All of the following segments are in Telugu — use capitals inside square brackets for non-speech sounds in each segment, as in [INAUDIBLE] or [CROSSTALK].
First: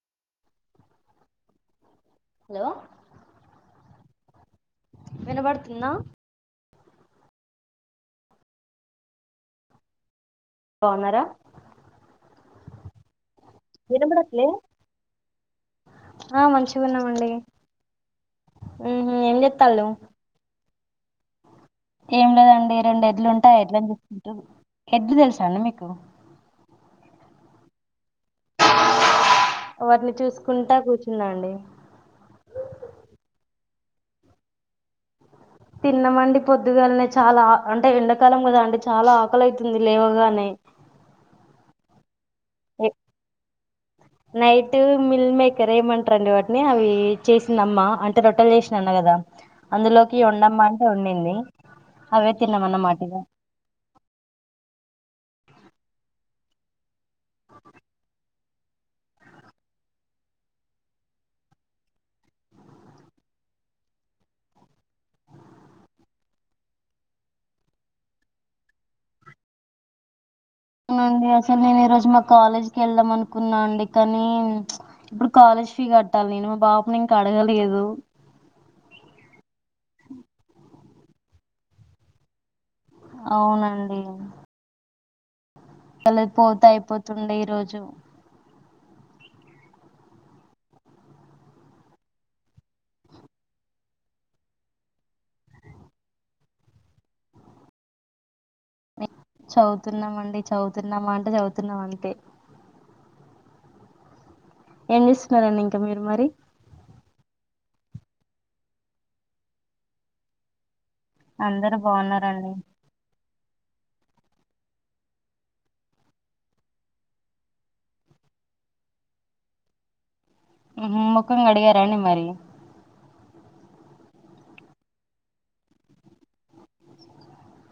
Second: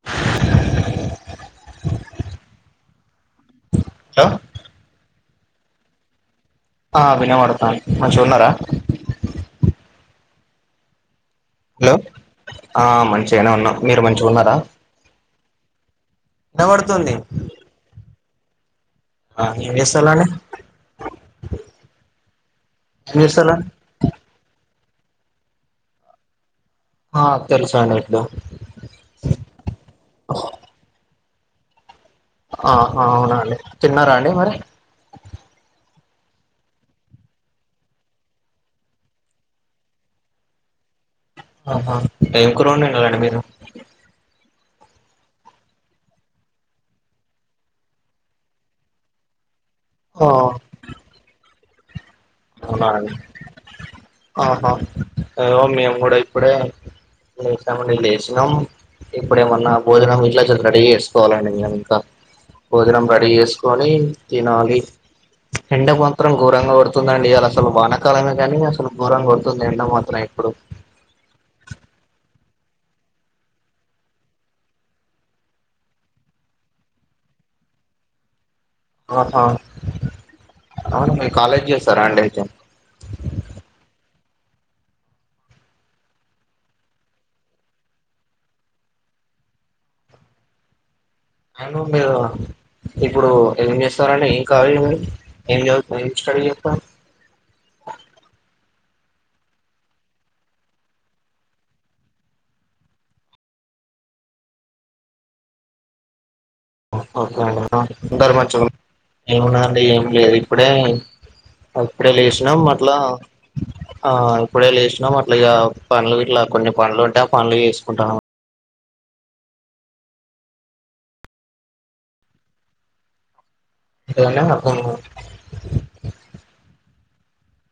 [UNINTELLIGIBLE] అలో హలో వినబడుతుందా ఆ వినబడతాంది మంచిగ ఉన్నరా బావున్నారా హలో ఆ మంచిగానే ఉన్నాం మీరు మంచిగ వినబడట్లే ఉన్నారా ఆ మంచిగా ఉన్నామ్ వినబడుతుంది అండి హమ్ ఏం ఆ చేస్తాండు. చేస్తాలండి ఏం లేదండి రెండు ఏం ఎడ్లు ఉంటాయి ఆ చేస్తాలండి ఎడ్లని చూసుకుంటు ఎడ్లు తెలుసా అండి మీకు. ఆ తెలుసండి ఇపుడు వాటిని చూసుకుంటా కూర్చున్నండి ఆహా అవునండి తిన్నారా అండి మరి తిన్నమండి పొద్దుగాల్నే చాలా అంటే ఎండాకాలం గదా అండి చాలా ఆకలయితుంది లేవగానే ఆహా ఏం కూర వండిన్రండి మీరు నైట్ మిల్ మేకర్ ఏమంటరండి వాటిని అవి చేసిందమ్మా అంటే రొట్టేల్ చేసిన అన్న కదా అందులోకి ఆ వండమ్మా అంటే వండింది అవే అవునా తిన్నామన్నమాట ఇగ అండి ఆహా ఇగో మేము గూడ ఇప్పుడే ఇంతముందే లేసినం ఇప్పుడేమన్నా భోజనం ఇంట్ల చె రెడి చేేసుకోవాలండి మేము ఇంకా భోజనం రడీ చేసుకొని తినాలి, ఎండ మాత్రం ఘోరంగ గోడుత్ తుంధండి ఇయ్యాల అసలు వానకాలమే గనీ అసలు ఘోరంగా కొడుతుంది ఎండ మాత్రం ఇప్పుడు అవునండి అసలు నేను ఈ రోజు మా కాలేజ్కి వెళ్దాం అనుకున్నా అండి కనీ ఇప్పుడు కాలేజ్ ఫీ గట్టాలి నేను బాపుని ఇంకా అడగలేదు ఆహా అవును మీరు కాలేజ్ జేస్తరా అండి అయితే అవును అండి ఎల్లిపోతే అయిపోతుంది ఈరోజు కన్ను మీదనా ఇప్పుడు ఏం జేస్తారండి ఏం కాలేజ్ మీది? ఏం చదువ్ ఏం స్టడీ చేస్తన్రు ఏ చదువుతున్నమండి చదువుతున్నామా అంటే చదువుతున్నాం అంతే ఏం జేస్తున్నరండి ఇంకా మీరు మరి ఓకే అండి అందరు మంచిగున్నర ఏం ఉన్నదండి ఏమి లేదు ఇప్పుడే అందరు అప్పుడే బాగున్నారండి లేసినం అట్లా ఆ ఇప్పుడే లేసినాం అట్ల ఇగ పనులు గిట్లా కొన్ని పనులు ఉంటే ఆ పనులు చేసుకుంటా ఉన్నాం ఉమ్ హ్ మొఖం కడిగారా అండి మరి కడిగిన ఫోను మాట్లాడ్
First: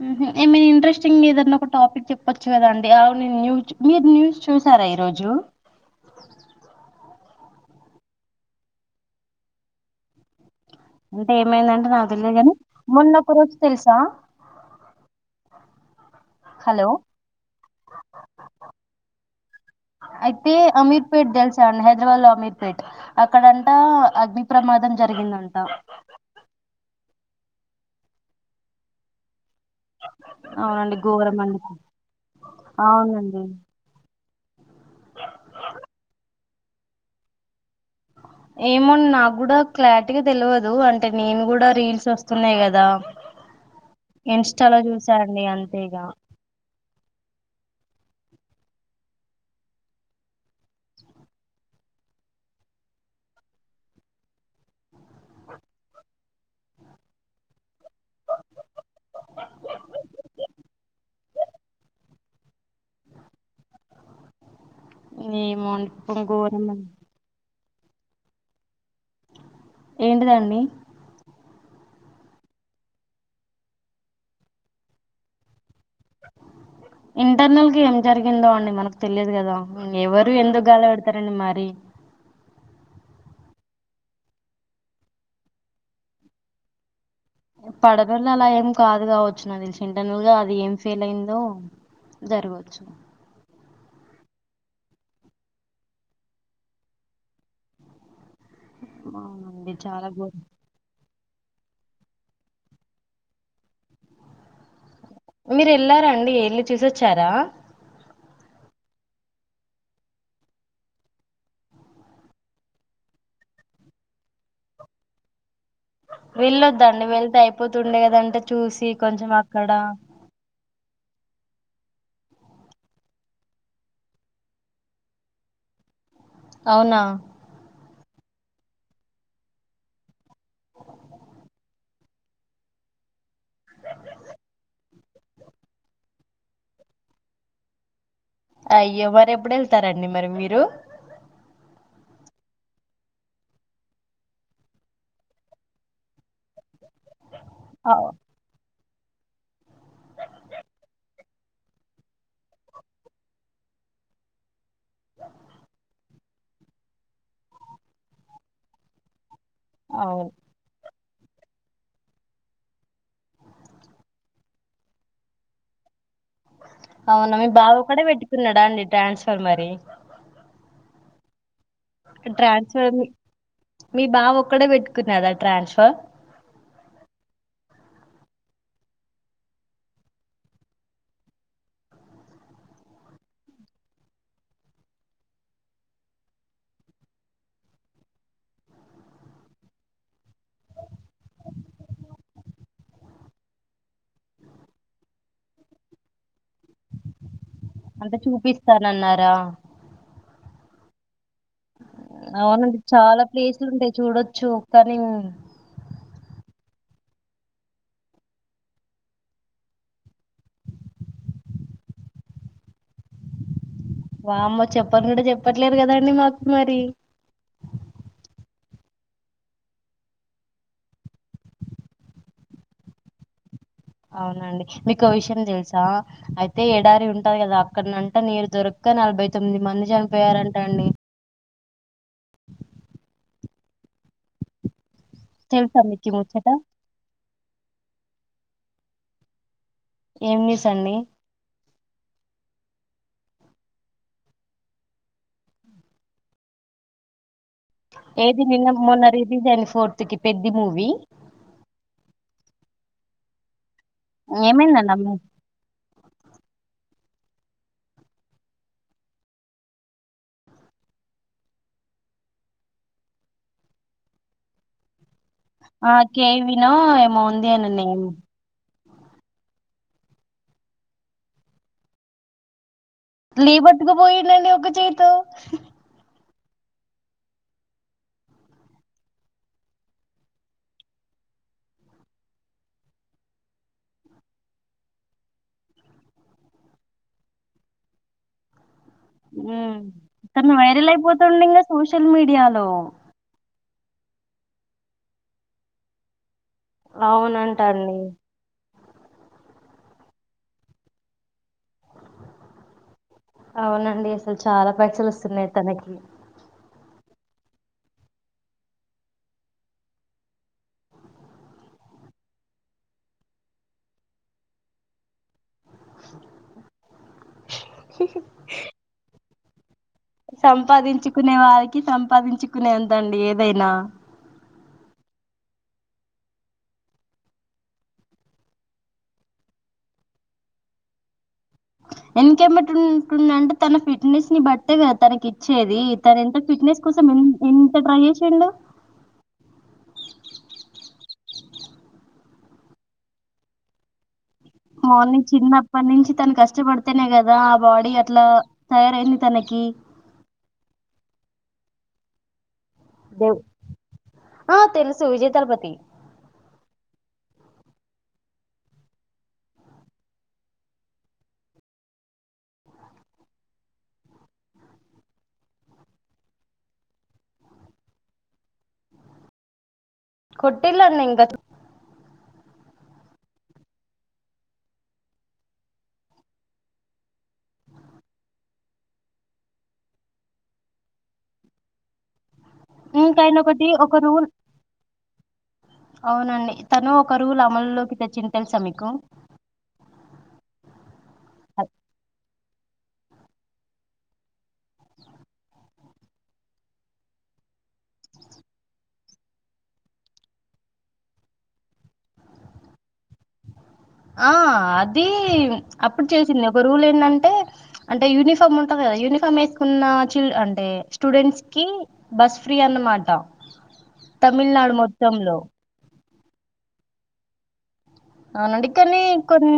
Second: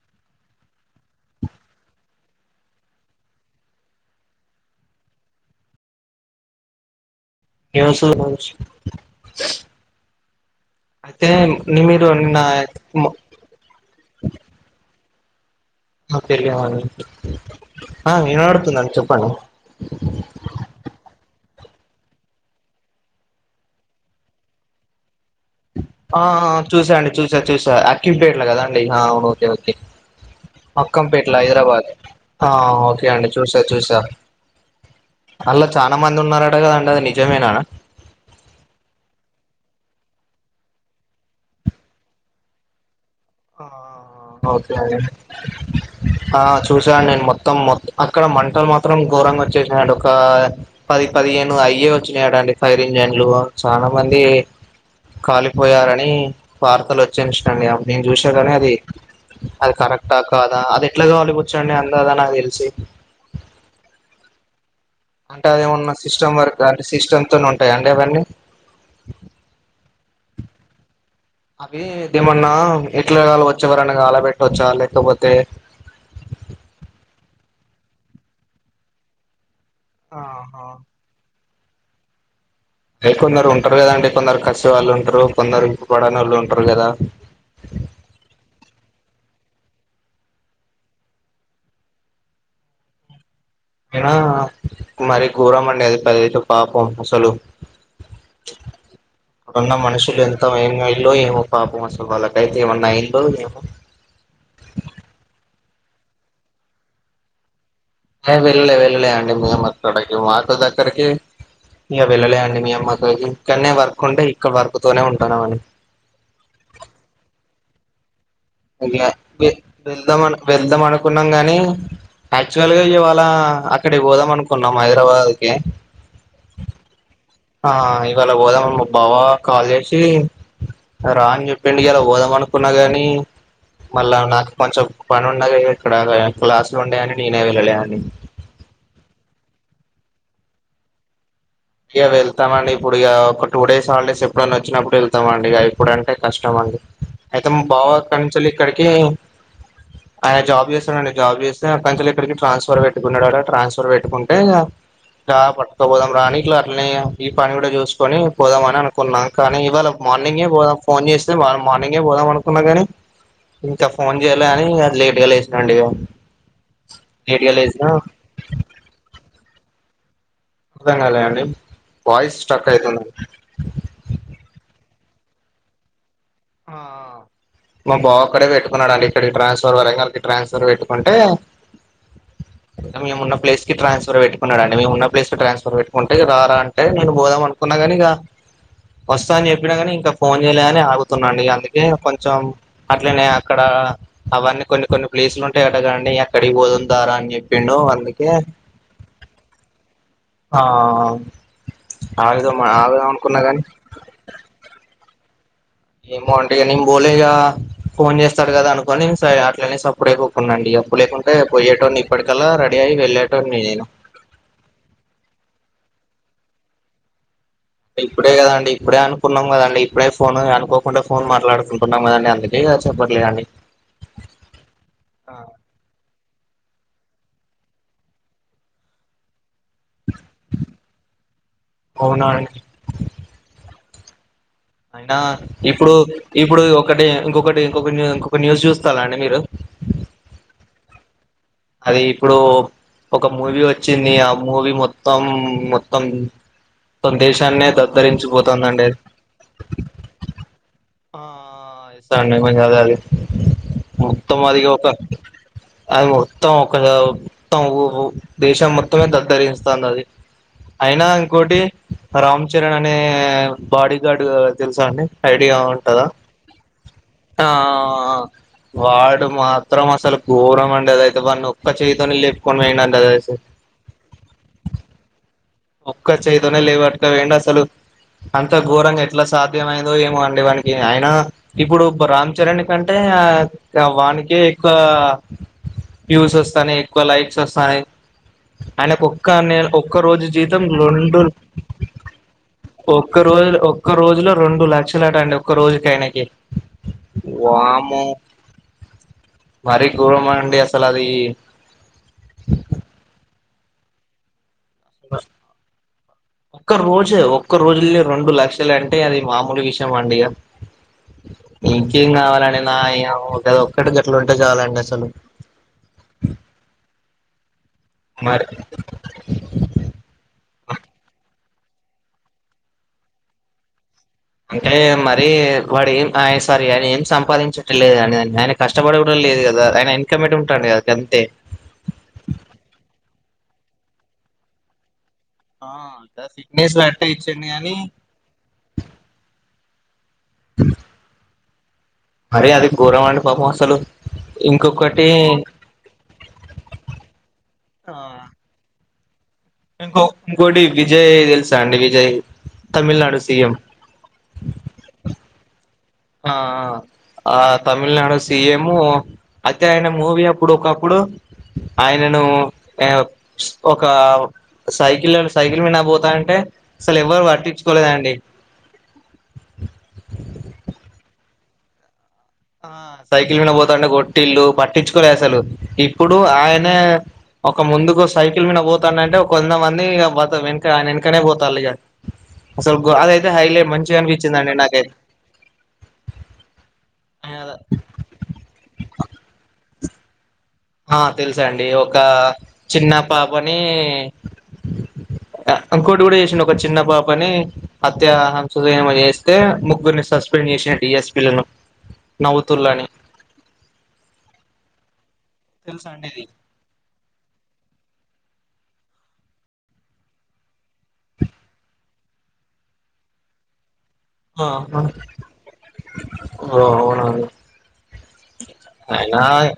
ఉమ్ హ్ ఏమైనా ఇంట్రెస్టింగ్ ఏదన్న ఒక టాపిక్ చెప్పచ్చు కదా అండి అవును మీ న్యూస్ మీరు న్యూస్ చూసారా ఈరోజు ఏమో చూడ్లే న్యూస్ అయితే అంటే నిమి మీరు నిన్న కరోజు తెలుసా నక్ తెలియ వండి హలో ఆ వినపడ్తుంది అండి చెప్పండి అయితే అమీర్ పేట్ దెల్సా అండి హైదరాబాద్ లో అమీర్ పేట్ అక్కడంటా అగ్ని ప్రమాదం జరిగిందంట ఆ ఆ చూసా అండి చూసా చూసా అక్కిం పేట్లా కదండి ఓకే ఓకే అవునండి అక్కంపేట్ల ఘోరం అండి హైదరాబాద్ ఆ హా ఓకే అండి అవునండి చూసా చూసా అల్ల చానా మంది ఉన్నరట కదండి అది నిజమేనా ఏమో న్నాగ్గుడా క్లారిటీగా తెల్వదు అంటే నేను కూడా రీల్స్ వస్తున్నాయ్ గదా ఆ ఇన్స్టాలో చూసా అండి అంతే ఇగా ఆ చూసాండి నేను మొత్తం మొ అక్కడ మంటలు మాత్రం ఘోరంగా వచ్చేసినయండి ఒకా పది పదిహేను అయ్యే వచ్చినయటాన్డి ఫైర్ ఇంజన్ లు చానా మంది కాలిపోయారని వార్తలొచ్చేద్ చూస్న అండి నేను చూస్న గని అది అది కరెక్టా కాదా అది ఎట్ల కాలిపోవచ్చండి అందదా నాకు తెలిసి అంటే ఏమో అండి అదేమన్నా పాపం సిస్టం వర్క్ ఘోరం ఆ అంటే అండి సిస్టమ్ తోనే ఉంటయ అండి అవ్వన్నీ ఏంటిదండి అవి దేమన్నా ఎట్లాగాళవచ్ ఎవరనా కాల పెట్టొచ్చా లేకపోతే ఇంటర్నల్ గ ఏం జరిగిందో అండి మనకు తెలియదు కదా ఎవరు ఆహా ఎందుకు గాల తరణ మరి ఎ కొందరు ఉంటారు కదండి కొందరు కసి వాళ్ళు ఉంటారు కొందరు ఇం పడనోళ్ళు ఉంటారు కదా పడనోలు అలా ఏం కాదు కావచ్చు నా తెలిసి ఇంటనలుగా అది ఏం ఫెయిల్ అయిందో జరగొచ్చు అ మరి గోరం అండి అది పదయ్ తె పాపం అసలు అక్కడ అవునండి ఉన్న చాలా మనుషులు ఘోరం ఎంత ఏం గాలిలో ఎమో పాపం అసలు వాళ్లకు ఐతే అసలు ఏమైనా అయిందో ఏమో మీరు వెళ్లారండి వెళ్ళి చూసచరా ఏ వెళ్ళలే వెళ్ళలే అండి మేము అక్కడకి మాకు దగ్గరకి ఇక వెళ్ళలే అండి మీ అమ్మ ఇకనే వర్క్ ఉంటే ఇక్కడ వర్క్ తనే ఉంటున్నాం అండి వెళ్ళొద్దండి వెళ్తే అయిపోతుండే కదంట చూసి ఇగ కొంచెం వె అక్కడ వెళ్దాం అను వెళ్దాం అనుకున్నాం గాని యాక్చువల్ గా ఇవాళ అక్కడికి పోదాం అనుకున్నాం హైదరాబాద్ కి అవునా ఆ ఇవాళ ఓదామ బావ కాల్ చేసి రా అని చెప్పిండి ఇలా పోదాం అనుకున్నా గాని మళ్ళా నాకు కొంచెం పని ఉండగా ఇక్కడ క్లాసులు ఉండయని నేనే వెళ్ళలే అని అయ్య మరి ఎప్పుడు వెళ్తారండి మరి మీరు ఇక వెళ్తామండి ఇప్పుడు ఇక ఒక టూ డేస్ హాలిడేస్ ఎప్పుడనా వచ్చినప్పుడు వెళ్తామండి ఇగ ఇప్పుడుంటే కష్టం అండి అయితే మా బావా అవు అక్కానుంచేలి ఇక్కడికి ఆయన జాబ్ చేస్తండి జాబ్ చేస్తే అక్కడ్నుంచి ఇక్కడికి ట్రాన్స్ఫర్ పెట్టుకున్నాడట ట్రాన్స్ఫర్ పెట్టుకుంటే గా పట్టుకోపోదాం ర అని ఇట్లనే ఈ పని కూడా చూసుకొని పోదామ అని అను కున్నాం కానీ ఇవాళ అవును మార్నింగే పోదాం ఫోన్ చేస్తే మార్నింగే పోదాం అనుకున్నా కాని ఇంకా ఫోన్ చేయలే అని ఇగ లేట్ గా లేసిన అండీ ఇగ అవునా మీ బావ ఒక్కడే పెట్టుకున్నాడా అండి ట్రాన్స్ఫర్ మరీ అర్ధం కాలే అండి వాయిస్ స్ట్రక్ ట్రాన్స్ఫర్ మీ అవుతుందండి మీ బావ ఒక్కడే పెట్టుకున్నడ ట్రాన్స్ఫర్ ఆ మా బావ ఒక్కడే పెట్టుకున్నాడండి ఇక్కడికి ట్రాన్స్ఫర్ వరంగల్కి ట్రాన్స్ఫర్ పెట్టుకుంటే మేము ఉన్న ప్లేస్ కి ట్రాన్స్ఫర్ పెట్టుకున్నాడంది మేము ఉన్న ప్లేస్ కి ట్రాన్స్ఫర్ పెట్టుకుంటే రారా అంటే నేను పోదాం అనుకున్న న్నా కాని ఇక వస్తా అని చెప్పిన కాని ఇంకా ఫోన్ చేయలే అని ఆగు తునండి అందుకే కొంచెం అట్లనే అక్కడ అవన్నీ కొన్ని కొన్ని ప్లేసులు ఉంటాయి అట కదా అండి అక్కడి పోదాం రారా అని చెప్పి అంత చూపిస్తాననరా ఆ ఆగుదాం అవునండి ఆగుదాం చాలా అనుకున్నా గాని ప్లేసులు ఉంటాయి చూడొచ్చు కానీ ఏమో అండి నేన్ బోలేగా ఫోన్ చేస్తాడు కదా అనుకోని నేను స అట్లనె సప్పుడేక ఉకున్న అండి అప్పు లేకుంటే పోయేటో నీ ఇప్పటికల్లా రెడీ అయి వెళ్ళేటోనీ నేను వామ్మో చెప్పనుకుడ చెప్పట్లేదు కదండి మాకు మరి ఇప్పుడే కదండి ఇప్పుడే అనుకున్నాం కదండి ఇప్పుడే ఫోన్ అనుకోకుండా ఫోన్ మాట్లాడుకుంటున్నాం కదండి అందుకే ఇగా చెప్పట్లే అండి అవునండి మీకో విషయం తెలుసా అయితే ఎడారి ఉంటది కదా అక్కడనంట నీరు దొరక్క నలభై తొమ్మిది మంది చనిపోయారంట అండి అవునా అయినా తెలుసా ఇప్పుడు మీకీ ముచ్చట? ఇప్పుడు ఒకటి ఇంకొకటి ఇంకొకటి ఇంకొక న్యూస్ చూస్తారా అండి మీరు ఏం న్యూస్ అండి అది ఇప్పుడు ఒక మూవీ వచ్చింది ఆ మూవీ మొత్తం మొత్తం మొత్తం దేశాన్నే దద్దరించిపోతుందండి [UNINTELLIGIBLE] కి పెద్ది మూవీ ఆ ఇస్తా అండి మీము అదే అదే మొత్తం అది ఒక ఏమైందండి ఆ మూ అది మొత్తం ఒక మొత్తం దేశం మొత్తమే దద్దరిస్తాంది అది అయినా ఇంకోటి రామ్ చరణ్ అనే బాడీ గార్డ్ తెలుసా అండి ఐడియా ఆ ఉంటదా కేవినో ఏమో ఉంది అండి నేమ్ ఆ వాడు మాత్రం అసలు ఘోరం అండి అదైతే వాన్ని ఒక్క చేయితోనే లేపుకొని పోయిండంట తెల్సా ఏం పట్టుకుపోయిందండి ఒక చేతో ఒక్క చేయితోనే లేవాట్కపోయిండు అసలు అంత ఘోరంగా ఎట్లా సాధ్యమైందో ఏమో అండి వానికి అయినా ఇప్పుడు రామ్ చరణ్ కంటే వానీకె ఎక్కువ ప్యూస్ వస్తున్నాయి ఎక్కువ లైక్స్ వస్తాన్నాయి ఆయనకు ఒక్కనే హ్మ్. ఒక్క రోజు తను జీతం వైరల్ రెండు అయిపోతుండు ఇంగా సోషల్ మీడియాలో ఒక్క రోజు ఒక్క రోజులో రెండు లక్షలట అండి ఒక్క రోజుకి ఆయనకి అవునంట అండి. వామ్మో [INAUDIBLE] మరి ఘోరమా అండి అసలు అది అవునండి అసలు చాలా పైసలు వస్తున్నాయి తనకి ఒక్క రోజు ఒక్క రోజులని రెండు లక్షలు అంటే అది మామూలు విషయం అండి ఇగా ఇంకేం కావాలండి నా ఏ ఒక ఒక్కటి గట్లు ఉంటే చాలు అండీ అసలు [UNINTELLIGIBLE] మరి [UNINTELLIGIBLE] సంపాదించుకునే వారికి సంపాదించుకునేంతండి ఏదైనా అంటే మరి వాడు ఏం ఆ సారీ ఆయన ఏం సంపాదించట్లేదు అని ఆయన కష్టపడేది కూడా లేదు కదా ఆయన వెనకమ్మంటే ఉంటాడు కదా అంతే వెనక్కమ్మటుంటుమ్డంటే తన ఫిట్నెస్ ని బట్టే కదా తనకి ఆ వచ్చేది తన ఎంత ఫిట్నెస్ అట్టే కోసం ఇచ్చిండు ఎంత గాని ట్రై చేసిండు మరే అది ఘోరం అండి పాపం అసలు ఇంకొకటి మార్నింగ్ తిన్న ఎప్పటి నుంచి తను కష్టపడితేనే కదా ఆ బాడీ అట్లా తయారయింది తనకి ఇంకో ఇంకోటి విజయ్ తెలుసా అండి విజయ్ తమిళనాడు దేవ్ సీఎం ఆ తెలుసు విజయతలపతి ఆ ఆ ఆ తమిళనాడు సీఎం అయితే ఆయన మూవీ అప్పుడు ఒకప్పుడు ఆయనను ఏ స్ ఒక సైకిల్ సైకిల్ మీనా పోతాంటే అసలు ఎవ్వరు పట్టించుకోలేదండి కొట్టిళ్లు [UNINTELLIGIBLE] ఇంకా ఆ సైకిల్ మీన పోతాంటె కొట్టిల్లు పట్టించుకోలే అసలు ఇప్పుడు ఆయనే ఒక ముందుకు సైకిల్ మీద పోతాండంటే కొంద మంది వెనక ఆయన వెనకనే పోతాళ్లిగ అసలు అదైతే ఇంకాయన ఒకటి హైలెట్ ఒక మంచిగా రూల్ అనిపించిందండి నాకైతే అవునండి తను ఒక రూల్ అమలులోకి తెచ్చింది తెలుసా మీకు ఆ తెలుసండి ఒక చిన్న పాపని ఇంకోటి కూడా చేసిండు ఒక చిన్న పాపని హత్యాహంసని ఏమో చేస్ అయితే ముగ్గురిని సస్పెండ్ చేసిండు డిఎస్పిలను నవ్వుతుల్లని ఆ అది తెలుసా అప్పుడు అండి ఇది చేసిందే ఒక రూల్ ఏంటంటే అంటే యూనిఫామ్ ఉంటది కదా యూనిఫామ్ వేసుకున్న చిల్ అంటే స్టూడెంట్స్కి బస్ ఫ్రీ అన్నమాటా ఆహా ఓ అవున అండి అవునండి కానీ అయినా కొన్ని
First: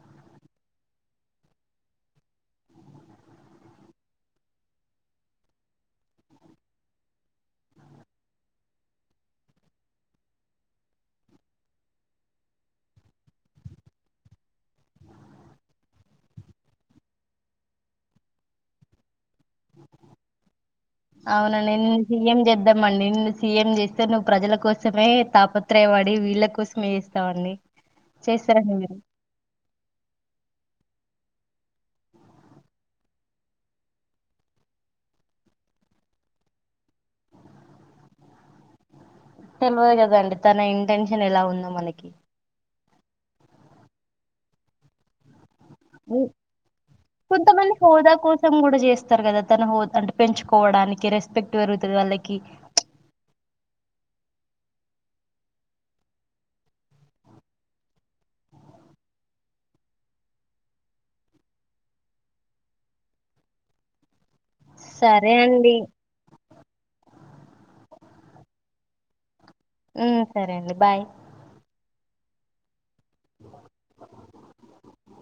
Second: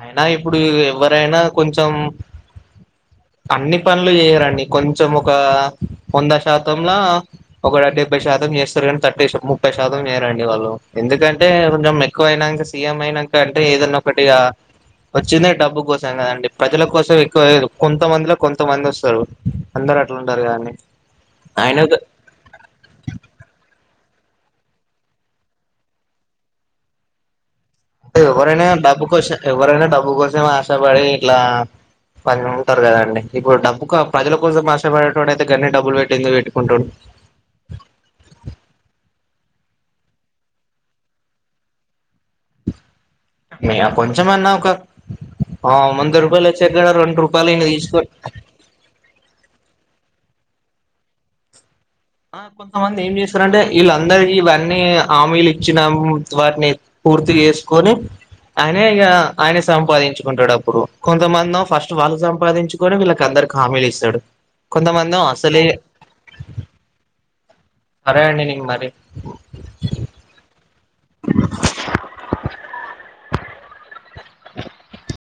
అయినా ఇప్పుడు ఎవ్వరైనా కొంచెం అన్ని పనులు చేయరండి కొంచెం ఒక వంద శాతంలా ఒక డెబ్బై శాతం చేస్తారు కానీ థర్టీ ముప్పై శాతం చేయరండి వాళ్ళు ఎందుకంటే కొంచెం ఎక్కువ అయ్యినంక అంతే సీఎం అయినా అంటే ఏదన్న ఒకటిగా వచ్చిందే డబ్బు కోసం కదండి ప్రజల కోసం ఎక్కువ కొంతమందిలో కొంతమంది వస్తారు అందరు అట్లుండరు కదండి అవున ఆయన నీన్ ఏం చేద్దామండి నిన్ను సీఎం చేస్తే నువ్వు ప్రజల కోసమే తాపత్రయ పడి వీళ్ళ కోసమేసి తవండి ఎవరైనా డబ్బు కోసం ఎవరైనా డబ్బు కోసమే ఆశపడి ఇట్లా పని ఉంటరు కదండి ఇప్పుడు డబ్బు ప్రజల కోసం కష్టపడేటోడు అయితే గనీ డబ్బులు పెట్టి ఎందుకు పెట్టుకుంటడు తెలియదు కదండీ తన ఇంటెన్షన్ ఎలా ఉందో మనకి మీ ఆ కొంచమన్నా ఒక ఆ వంద ఉ- రూపాయలు వచ్చేకాడ రెండు రూపాయలు ఈయన తీసుకొనీ త్తం కూడా చేస్తారు కదా తను అంటే పెంచుకోవడానికి రెస్పెక్ట్ పెరుగుతది వాళ్ళకి ఆ కొంతమంది ఏం చేస్తారంటే వీళ్ళందరికీ ఇవన్నీ హమీలు ఇచ్చినాము వాటిని పూర్తి చేసుకొని ఆయనే ఇగ ఆయన సంపాదించుకుంటడప్పుడు కొంతమందొ ఫస్ట్ వాళ్ళు సంపాదించు కొనీ వీళ్ళకి అందరికి హామీలు ఇస్తాడు కొంతమందేమో సరే అసలే అండి అరే అండి నీకు మరి ఊ సరే అండి బాయ్ [INAUDIBLE]